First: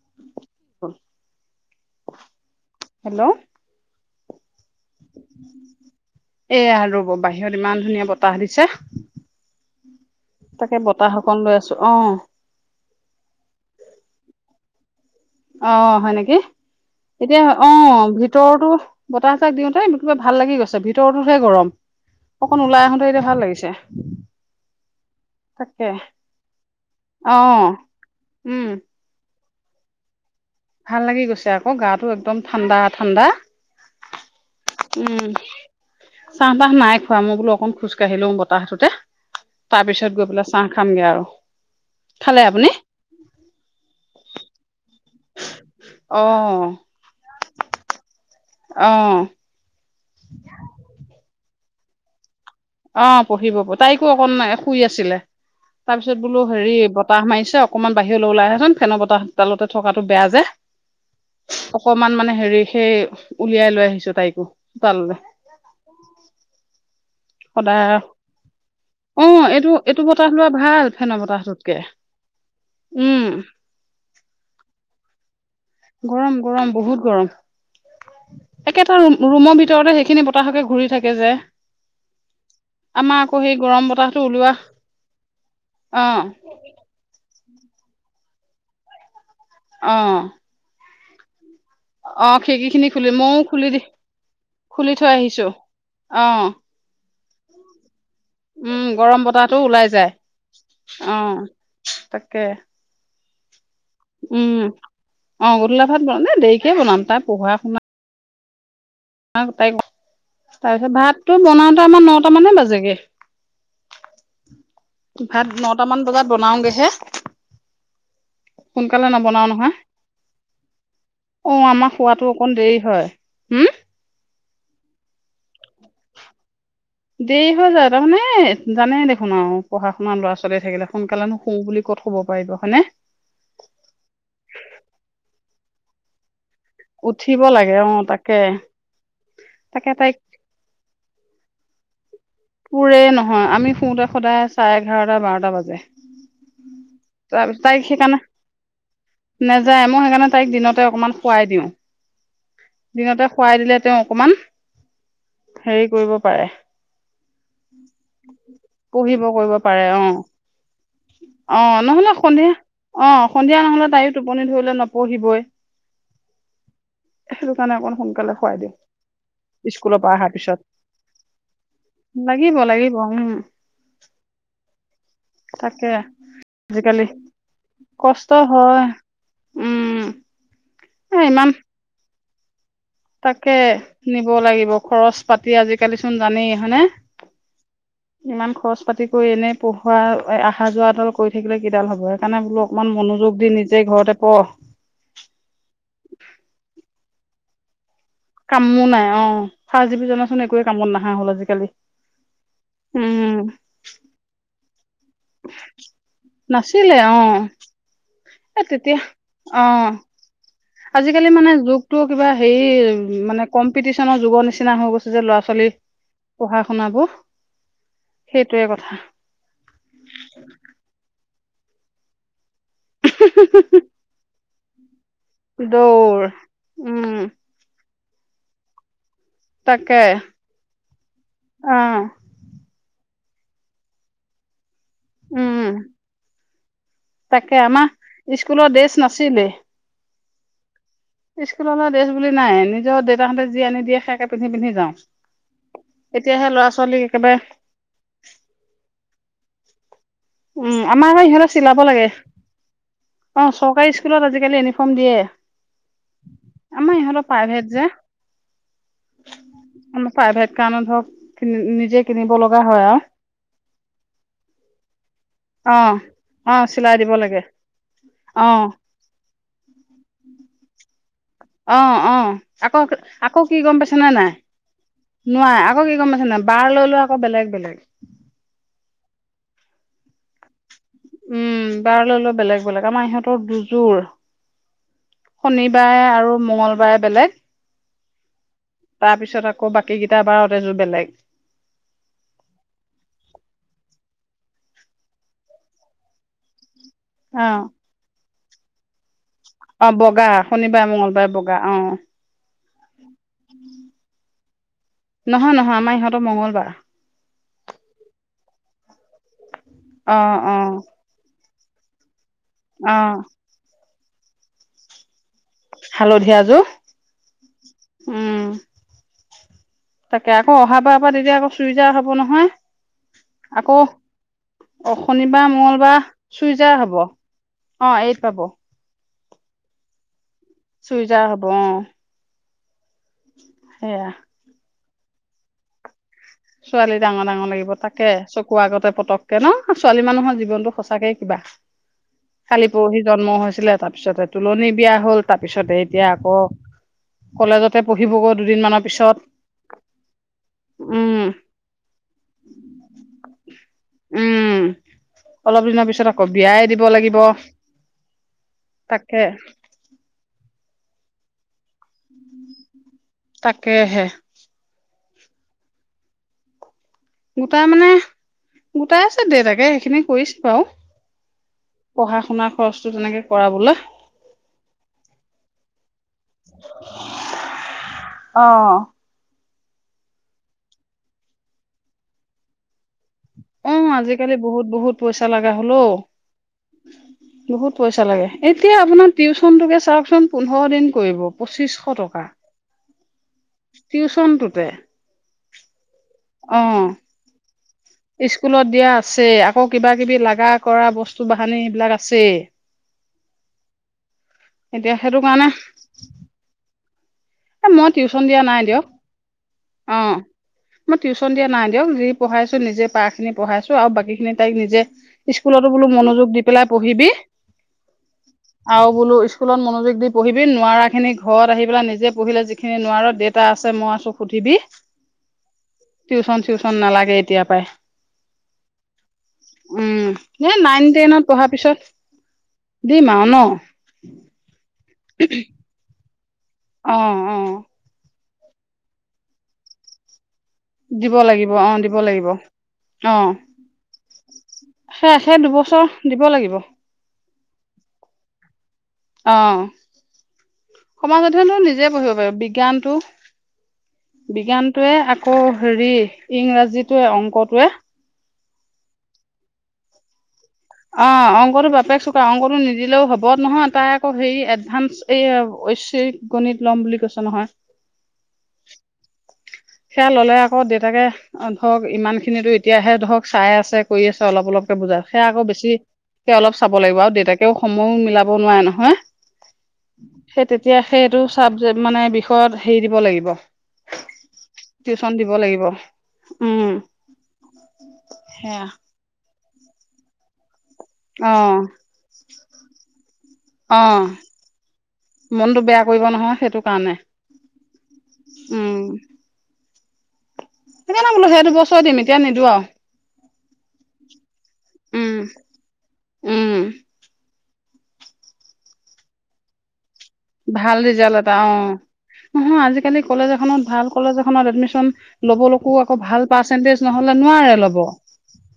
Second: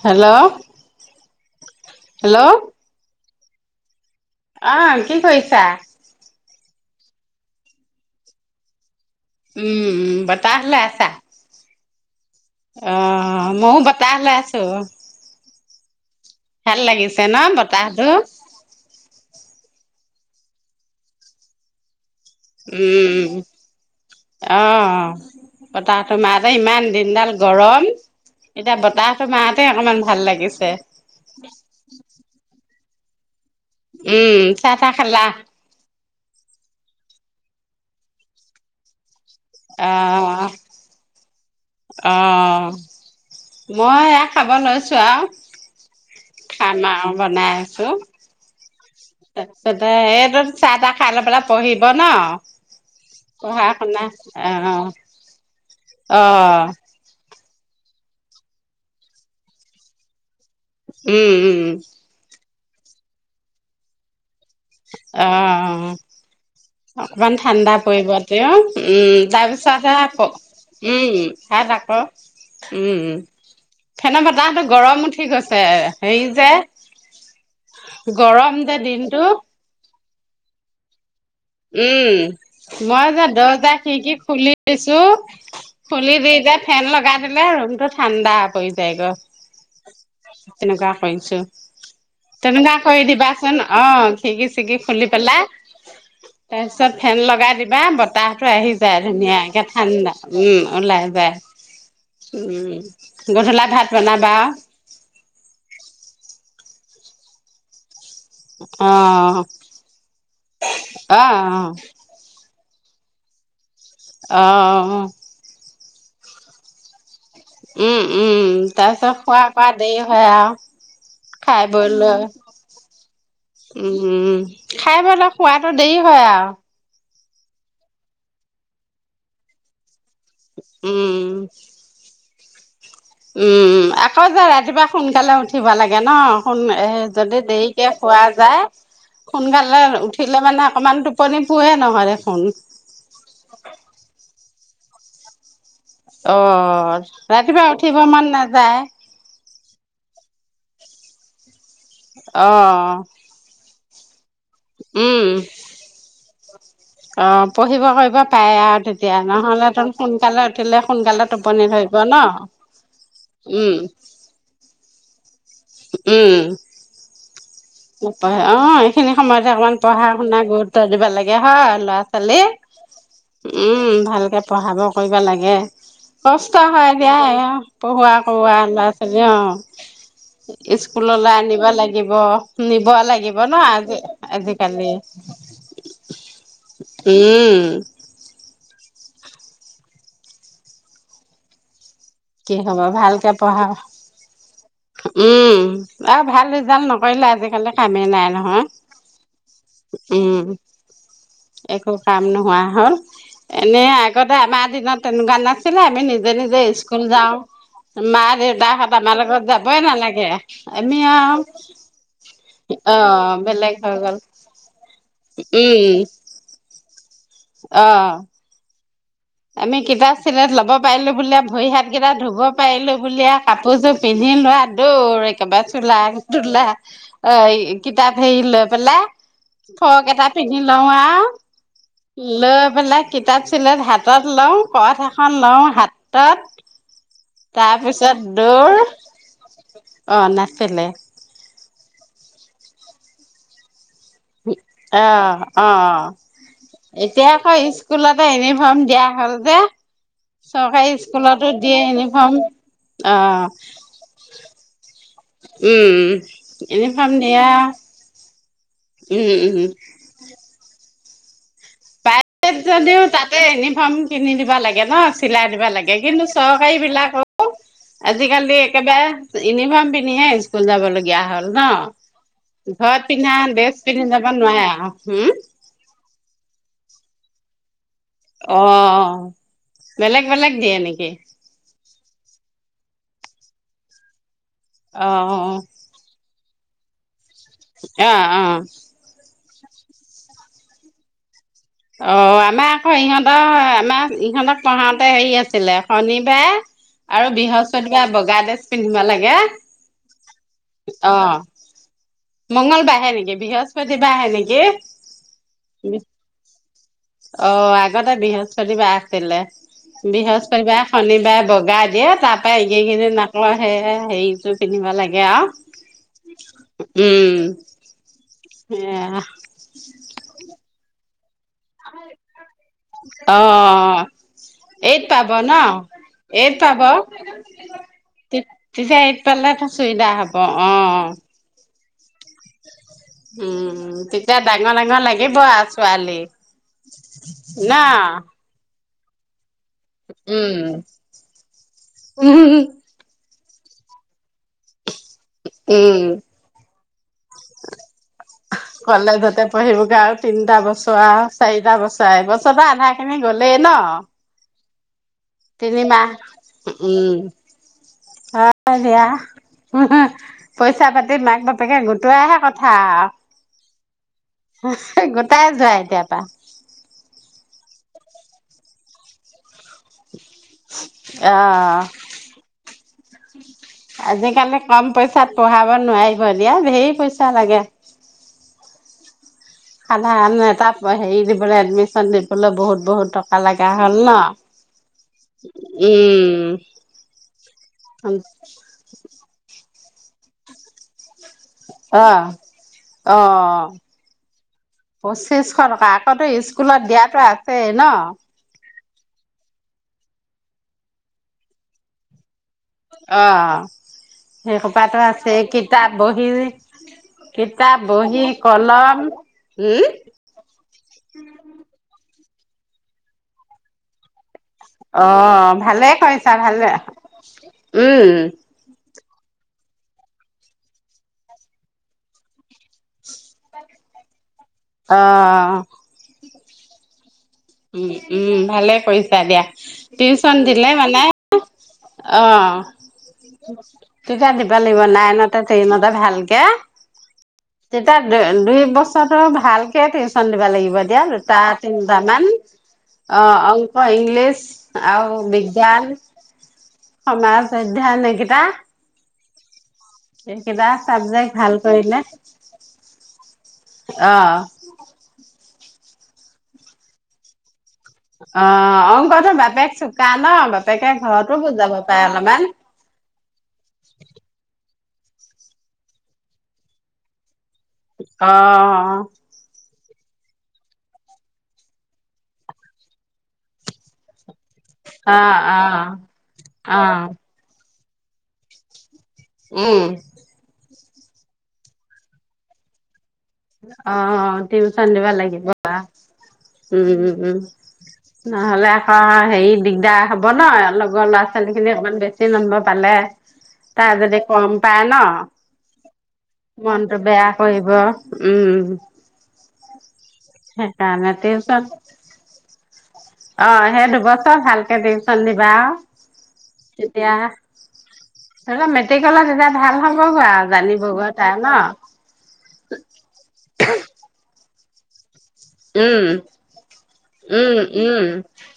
Hello. Hello. Hello. আহ কি কৰিছা? এয়া ৰ'ব বাহিৰত ইমান ধুনীয়া বতাহ দিছে উম উম বতাহ তাকে বতাহ অকন লৈ আছো অ'। অহ ময়ো বতাহ লৈ আছো অ' হয় নেকি? ভাল লাগিছে ন এতিয়া বতাহটো অ', ভিতৰতো বতাহ চাক দিওঁতে কিবা ভাল লাগি গৈছে ভিতৰতোহে গৰম। অকণ ওলাই আহোতে এতিয়া উম ভাল লাগিছে। অ তাকে বতাহটো মাহতে ইমান দিনডাল অ গৰম উম এতিয়া বতাহটো মাওতে অকনমান ভাল লাগিছ ভাল লাগি গৈছে আকৌ গাটো একদম ঠাণ্ডা ঠাণ্ডা উম চাহ তাহ খালা উম, চাহপাহ নাই খোৱা মই বোলো অকণ খোজকাঢ়ি লোম বতাহতোতে তাৰ পিছত গৈ পেলাই চাহ খামগে আৰু। খালে আহ আপুনি মই এহ খাব লৈছো অ খাম আৰু বনাই আছোঁ। অ তাৰছতে সেটো চাহ তাহ খাই লৈ পেলাই পঢ়িব নহ অ পঢ়িব তাইকো অকণ শুই অ আছিলে তাৰপিছত বোলো অ', হেৰি, বতাহ মাৰিছে অকনমান বাহিৰলৈ ওলাই আহচোন, ফেনৰ বতাহ ছোতালতে থকাতটো বেয়া যে উম, উম, অকমান মানে হেৰি সেই উলিয়াই লৈ আহিছো তাইকো চোতাললৈ আহ অকমান ঠাণ্ডা সদায় পৰিব তেও, উম অ তাৰ এইটো পিছত হে এইটো বতাহ আকৌ লোৱা ভাল উম, ফেনৰ হিয়াত বতাহটোতকে আকৌ উম, ফেনৰ বতাহটো গৰম উঠি গৈছে হেৰি গৰম যে গৰম বহুত গৰম গৰম যে একেটা ৰুম দিনটো ৰুমৰ ভিতৰতে হ সেইখিনি বতাহকে ঘূৰি থাকে যে উম, মই আমাৰ যে আকৌ সেই দৰ্জা গৰম খিৰিকি বতাহটো ওলোৱা খুলি দিছো অ খুলি দি এতিয়া ফেন লগাই দিলে ৰুমটো ঠাণ্ডা পৰি যায়গৈ অ অ [unintelligible] খিৰিকী তেনেকুৱা খিনি কৰি খুলি ময়ও দিবাচোন খুলি দি অহ, খিৰিকি চিৰকি খুলি থৈ আহিছো পেলাই অ তাৰপিছত ফেন লগাই দিবা তাহো আহি উম যায় গৰম বতাহটো ধুনীয়াকে ওলাই যায় ঠাণ্ডা উম ওলাই অ যায় তাকে উম গধূলা ভাত বনাবা উম অ গধলা ভাত, এ দেৰিকে বনাম, তাত পঢ়া শুনা অঁ অ তাই ক তাৰপিছত অঁ ভাতটো বনাওতে আমাৰ নটা মানে বাজেগে অহ ভাত নটামান বজাত বনাওঁগেহে উম উম, তাৰ পিছত খোৱা কোৱা নহয় দেৰি হয় আৰু অ আমাৰ খোৱাতো অকণ দেৰি হয় উম উম, খাই পেলাই খোৱাটো দেৰি হয় আৰু দেৰি হৈ যায়, তাৰমানে জানে দেখোন আৰু পঢ়া শুনা অকণমান ল'ৰা ছোৱালী‌ থাকিলে উম সোনকালেনো শুও বুলি ক'ত শুব পাৰিব, হয়নে উম আকৌ যে ৰাতিপুৱা সোনকালে উঠিব লাগে ন যদি উঠিব লাগে দেৰিকে অ খোৱা তাকে যায় সোনকালে তাকে তাইক উঠিলে মানে অকনমান টোপনি পোহে নহয় দেখোন পুৰে নহয় আমি শুতে সদায় চাৰে এঘাৰটা বাৰটা বাজে অহ, তাৰপিছত ৰাতিপুৱা তাইক উঠিব সেইকাৰণে মন নাযায়। নেযায় মই সেইকাৰণে তাইক দিনতে অকমান শুৱাই দিওঁ অ' দিনতে শুৱাই দিলে তেওঁ অকমান হেৰি কৰিব পাৰে অ অ পঢ়িব কৰিব পাৰে আৰু তেতিয়া পঢ়িব কৰিব নহলে পাৰে তম অ সোনকালে উঠিলে সোনকালে অ টোপনি ধৰি নহলে সন্ধিয়া অ সন্ধিয়া নহলে তাইয়ো টোপনি ধৰিলে নপঢ়িবই উম সেইটো কাৰণে অকণ সোনকালে নপঢ়ে অ খুৱাই দিওঁ এইখিনি সময়তে অকমান স্কুলৰ পঢ়া পৰা অহাৰ শুনা পিছত গুৰুত্ব দিব লাগে হয় ল'ৰা ছোৱালী লাগিব লাগিব উম উম ভালকে পঢ়াব কৰিব লাগে ক তাকে কষ্ট হয় আজিকালি দিয়া পঢ়োৱা কষ্ট কৰোৱা হয় ল'ৰা ছোৱালী অ উম এ স্কুললৈ ইমান আনিব লাগিব নিব লাগিব ন তাকে আজি নিব লাগিব আজিকালি খৰচ পাতি আজিকালিচোন জানেই হয়নে উম ইমান খৰচ পাতি কৰি এনেই পঢ়োৱা অহা যোৱা এডাল কৰি থাকিলে কিডাল হ'ব আৰু সেইকাৰণে কি বোলো হ'ব অকণমান ভালকে মনোযোগ দি পঢ়া নিজেই ঘৰতে পঢ় উম আৰু ভাল ৰিজাল্ট নকৰিলে আজিকালি কামে নাই নহয় কামো নাই অ ফাৰ্ষ্ট উম ডিভিজনচোন একোৱে কামত নাহা হ'ল আজিকালি একো কাম নোহোৱা হয় উম, [unintelligible] এনে আগতে আমাৰ দিনত তেনেকুৱা নাছিলে, আমি নিজে নিজে নাছিলে স্কুল যাওঁ৷ অ', মা এ দেউতাহঁত তেতিয়া আমাৰ লগত যাবই অ', নালাগে৷ আমি আজিকালি আৰু মানে যুগটো কিবা অ হেৰি, মানে বেলেগ হৈ গ'ল কম্পিটিচনৰ যুগৰ নিচিনা হৈ গৈছে যে ল'ৰা ছোৱালী উম পঢ়া শুনাবোৰ, অ সেইটোৱে কথা আমি কিতাপ চিলেথ লব পাৰিলো বুলিয়ে ভৰি হাত কেইটা ধুব পাৰিলো বুলিয়ে কাপোৰযোৰ পিন্ধি লোৱা দৌৰ একেবাৰে চোলা দৌৰ তোলা উম, এৰি কিতাপ হেই লৈ পেলায় তাকে ফৰক এটা পিন্ধি লওঁ আও অ', লৈ পেলাই কিতাপ চিলেট হাত হাতত লওঁ কঠ এখন উম, লওঁ হাতত তাকে আমাৰ তাৰপিছত স্কুলৰ দৌৰ, ড্ৰেছ অ নাছিলে। স্কুলৰ পৰা ডেছ বুলি নাই নিজৰ দেউতাহঁতে যি আনি দিয়ে সেয়াকে পিন্ধি পিন্ধি যাওঁ অহ অ। এতিয়াহে ল'ৰা ছোৱালীক এতিয়া একেবাৰে আকৌ স্কুলতে ইউনিফৰ্ম দিয়া হ'ল যে উম, চৰকাৰী আমাৰ আকৌ ইহঁতে স্কুলতো দিয়ে চিলাব লাগে ইউনিফৰ্ম। অ চৰকাৰী স্কুলত আজিকালি ইউনিফৰ্ম দিয়ে৷ উম আমাৰ ইউনিফৰ্ম ইহঁতৰ দিয়ে প্ৰাইভেট যে আমাৰ প্ৰাইভেট কাৰণত ধৰক নিজেই যদিও তাতে ইউনিফৰ্ম কিনি দিবা লাগে। ন চিলাই দিবা অ', লাগে৷কিন্তু অ', চৰকাৰী চিলাই দিব বিলাকো লাগে আজিকালি অ', একেবাৰে ইউনিফৰ্ম পিন্ধিহে স্কুল যাব ল গীয়া হ'ল অ', অ', আকৌ ন। ঘৰত পিন্ধা আকৌ কি গম ড্ৰেছ পাইছেনে পিন্ধি নাই যাব নোৱাৰা আও৷ হম্? নোৱাৰে আকৌ কি গম পাইছ নাই বাৰ লৈ লৈ আকৌ বেলেগ বেলেগ। অহ বেলেগ বেলেগ দিয়ে নেকি? উম বাৰ লৈ লৈ বেলেগ বেলেগ আমাৰ ইহঁতৰ দুযোৰ। অ' শনিবাৰে আৰু মঙংগলবাৰে বেলেগ, অ অহ। তাৰ পিছত আকৌ বাকী কেইটা বাৰত এযোৰ বেলেগ৷ অ আমাৰ আকৌ ইহঁতৰ আমাৰ ইহঁতক পঢ়াওতে হেৰি আছিলে, শনিবাৰে আৰু অ', বৃহস্পতিবাৰে বগা ড্ৰেছ পিন্ধিব লাগে। অ বগা শনিবাৰে মংগলবাৰে বগা অহ। মংগল বাৰেহে নেকি? বৃহস্পতি বাৰেহে নেকি? নহয় নহয় আমাৰ ইহঁতৰ মংগলবাৰ। অ আগতে বৃহস্পতিবাৰ আছিলে। অ', অ', বৃহস্পতিবাৰে শনিবাৰে বগ গা দিয়ে। তাপা অ', এইকেইদিন আকৌ সেয়া হেৰীযোৰ পিন্ধিব লাগে হালধীয়াযোৰ আৱ। উম উম, সেয়া। তাকে আকৌ অহা বাৰ পৰা তেতিয়া আকৌ চুইজাৰ হ'ব নহয়। আকৌ অ' অ এইট পাব শনিবাৰ, ন মঙলবাৰ এইট চুইজাৰ পাব। হ'ব৷ অ এইট পাব ৷ তেতিয়া এইট পালে চুইদাৰ হ'ব অ' চুইজাৰ হ'ব অহ। উম তেতিয়া ডাঙৰ ডাঙৰ লাগিব আৰু ছোৱালী৷ ছোৱালী ডাঙৰ ডাঙৰ লাগিব ন তাকে চকুৰ আগতে পতককে ন'? অহ ছোৱালী মানুহৰ উম জীৱনটো সঁচাকে কিবা ৷ কালি পৰহি জন্ম হৈ ছিলে ৷ তাৰপিছতে তুলনী বিয়া হ'ল, তাৰপিছতে এতিয়া আকৌ কলেজতে পঢ়িবগৈ অহ দুদিনমানৰ পিছত কলেজতে পঢ়িবগে আৰু তিনটা বছৰ আৱ। উম চাৰিটা বছৰ এবছৰটো আধা খিনি গ'লেই ন'? উম অলপ দিনৰ তিনিমাহ পিছত আকৌ বিয়াই হোঁ দিব লাগিব উম। হয় দিয়া। তাকে হো হো। পইচা পাতি মাক বাপেকে গোটোৱাহে কথা আৱ। কেহে। হো হো গোটাই যোৱা এতিয়াৰ পৰা৷ গোটাই মানে গোটাই আছে দেউতাকে সেইখিনি কৰিছে। হেল্ল'। অ পঢ়া শুনাৰ খৰচটো তেনেকে কৰাবলে। আজিকালি কম পইচাত পঢ়াব নোৱাৰিব দিয়া, ধেৰ পইচা লাগে। অ', সাধাৰণ এটা হেৰি দিবলৈ এডমিচন দিবলৈ বহুত-বহুত টকা, ভাল লগা অ', হ'ল ন। আজিকালি বহুত বহুত পইচা লগা হ'ল অ'। উম'। বহুত পইচা লাগে, এতিয়া আপোনাৰ টিউচনতোকে চাওঁকচোন পোন্ধৰ দিন কৰিব। পঁচিছশ অ টকা। অ' টিউচনটোতে পঁচিচশ টকা আকৌতো স্কুলত অ'। দিয়াতো আ স্কুলত দিয়া আছে, আকৌ কিবা কিবি লাগা কৰা বস্তু বাহানি এইবিলাক আছে এই। অহ'। এতিয়া সেইশোপাতো সেইটো আছে কাৰণে কিতাপ বহি। কিতাপ, বহী, কলম। উম অহ' মই টিউচন দিয়া নাই দিয়ক। যি পঢ়াইছো নিজে পাৰা খিনি পঢ়াইছো, আৰু বাকী খিনি তাইক নিজে অ' স্কুলতো বোলো ভালে মনোযোগ কৰিছা দি পেলাই ভালে পঢ়িবি, উম আৰু। বোলো স্কুলত মনোযোগ দি পঢ়িবি নোৱাৰাখিনি ঘৰত আহি পেলাই নিজে পঢ়িলে যিখিনি নোৱাৰা দেটা আছে মই আছোঁ। সুধিবি, অ' টিউচন চিউচন নালাগে এতিয়া পাই উম-উম, ভালে কৰিছা দিয়া উম টিউচন এ দিলে নাইন মানে টেনত পঢ়াৰ পিছত অহ' দিম আৰু ন তিতা দিব লাগিব, নাইনতে টেইনতে ভাল। অহ', অহ'। দুই বছৰটো ভালকে টিউচন দিবা লাগিব দিয়া, দিব দুটা লাগিব অ দিব তিনটামান। লাগিব অ অহ' অংক, ইংলিছ আৰু সেই সেই দুবছৰ বিজ্ঞান। দিব লাগিব সমাজ অধ্যান নেকিতা অহ' সমাজ চাবজেক্ট ভাল অধ্যয়নটো নিজে কৰিলে পঢ়িব পাৰি বিজ্ঞানতটো। অ' বিজ্ঞানটোৱে আকৌ হেৰি, ইংৰাজীটোৱে অংকটোৱে। অ' অংক তৰ বাপেক চোকা ন বাপে অহ' অংকটো বাপেক চুকা অংকটো নিদিলেও হ'ব নহয় তাই আকৌ হেৰি এডভানস। এইয়া ঐশ্বিক গণিত লম বুলি কৈছে নহয়। অহ'। সেয়া ল'লে আকৌ দেউতাকে ধৰক ইমান খিনো এতিয়াহে ধৰক চাই আছে কৰি আছে। অলপ অলপকে বুজাই, অ সেয়া আকৌ অ বেছি সেই অলপ অ চাব লাগিব, আৰু দেউতাকেও সময়ো মিলাব নোৱাৰে নহয়। উম'। এতিয়া সেইটো চাবজেক্ট মানে, বিষয়ত হেৰি দিব লাগিব। অহ' টিউচন দিব লাগিব বা। উম', উম', উম'। সেয়া নহলে আকৌ হেৰি দিগদাৰ হব ন। লগৰ অ', ল'ৰা-ছোৱালীখিনিয়ে অকণমান বেছি নম্বৰ পালে। তাৰ অ', যদি গম পায় ন, মনটো বেয়া কৰিব নহয় সেইটো কাৰণে মনটো বেয়া কৰিব। উম, সেইকাৰণে বোলো সেইকাৰণতে সেইটো চ বছৰ দিম এতিয়া নিদো আৰু অহ' সেই দুবছৰ ভালকে উম টিউচন দিবা আৰু উম তেতিয়াহে। এইবাৰ মেট্ৰিকলেত ৰিজাল্ট ভাল হ'ব গৈ ভাল জানিবগৈ ৰিজাল্ট এটা তাই অ ন। নহয় আজিকালি কলেজ এখনত ভাল কলেজ এখনত এডমিশন ল'বলৈকো আকৌ উম, ভাল পাৰ্চেণ্টেজ নহলে নোৱাৰে উম, ল'ব উম,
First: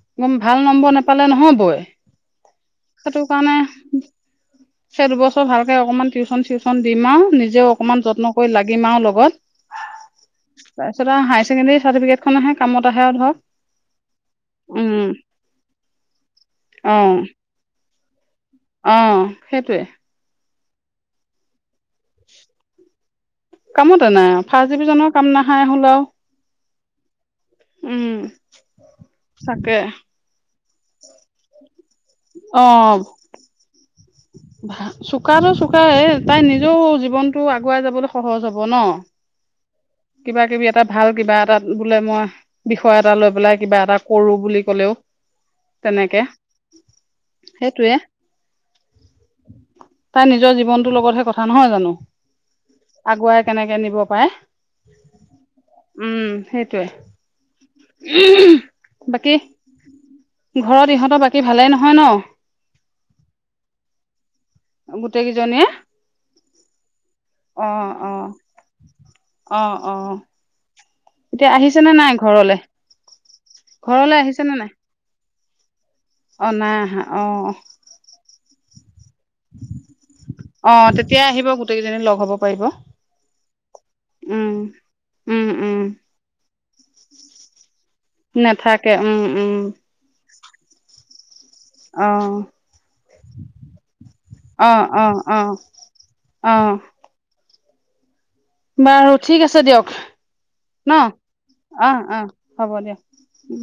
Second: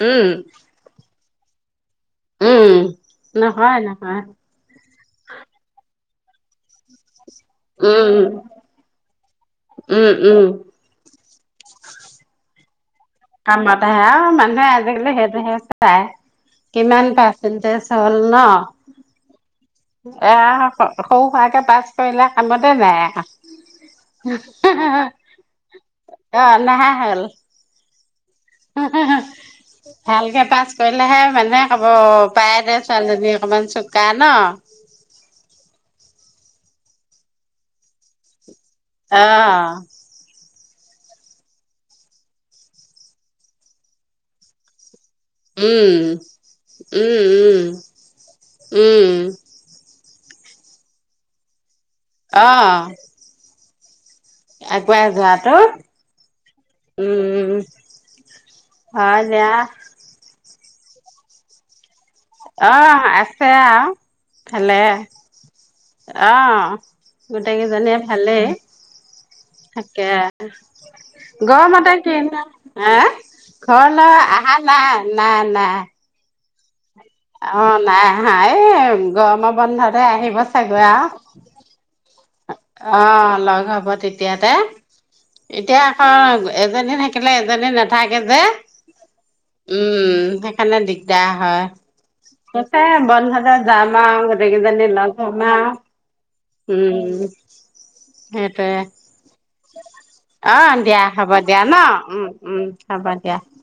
উম, একম ভাল নম্বৰ নাপালে। পালে নহয় বৈ। উম। সেইটো কাৰণে, নহয়, নহয়। এবছৰ দুবছৰ ভালকে অকমান টিউ টিউচন দিম আৰু নিজেও অকমান উম, যত্ন কৰি লাগিম আৰু লগত উম, উম। তাৰপিছত আৰু হাই হাই চেকেণ্ডাৰী চাৰ্টিফিকেটখন আহে কামত আহে আৰু ধৰক কামত আহে আৰু মানুহে উম আজিকালি সেইটোহে চাই। অ কিমান পাৰ্চেণ্টেজ। ন, অ সেইটোৱে অহ'। সৰু সুৰাকে পাছ কৰিলে কামতে নাই। কামতে নাই ফাৰ্ষ্ট ডিভিজনৰ [unintelligible] কাম নাহাই হ'ল আৰু অহ' নাহাঁহিল। উম তাকে ভাল কে পাচ কৰিলেহে মানুহে কব পায়ে দে ছোৱালীজনী অকমান চ ভ চোকটো চোকাই তাই নিজেও জীৱনতটো আগুৱাই যাবলৈ সহজ হ'ব হ'ব ন অ', কিবা কিবি এ এটা ভাল কিবা এটা বোলে মই বিষয় এটা লৈ পেলাই কিবা এটা কৰো বুলি ক'লেও উম তেনেকে উম সেইটোয়ে উম উম তাই নিজৰ জীৱনটো লগতহে কথা নহয় জানো অ আগুৱাই কেনেকে নিব পাৰে আগুৱাই যোৱাটো উম সেইটোৱে উম বাকী [unintelligible] ঘৰত ইহঁতৰ বাকী ভালেই নহয় ন অ আছে আহ ভালে গোটেই কেইজনীয়ে আহ গোটেই অ কেইজনীয়ে অ ভালেই। অ অ তাকে এতিয়া আহিছে নে গৰমতে নাই কিন ঘৰলে হ ঘৰ ঘৰলে লৈ আহিছে নে আহা নাই নাই নাই অ নাই আহা অ নাই হা এই গৰম বন্ধতে আহিব অ চাগৈ আৰু। তেতিয়া আহিব গোটেইকেইজনী লগ হ'ব পাৰিব অ লগ হব তেতিয়াতে উম উম উম এতিয়া আকৌ এজনী থাকিলে এজনী নাথাকে যে নাথাকে উম উম সেইকাৰণে দিগদাৰ হয় অ ত বনভোজত যামা আৰু অ গোটেইকেইজনী অ লগ অ হম আৰু। অ উম সেইটোৱে বাৰু ঠিক আছে দিয়ক। অ ন দিয়া হ'ব দিয়া ন অ উ অ উম দিয়ক হ'ব দিয়া। উম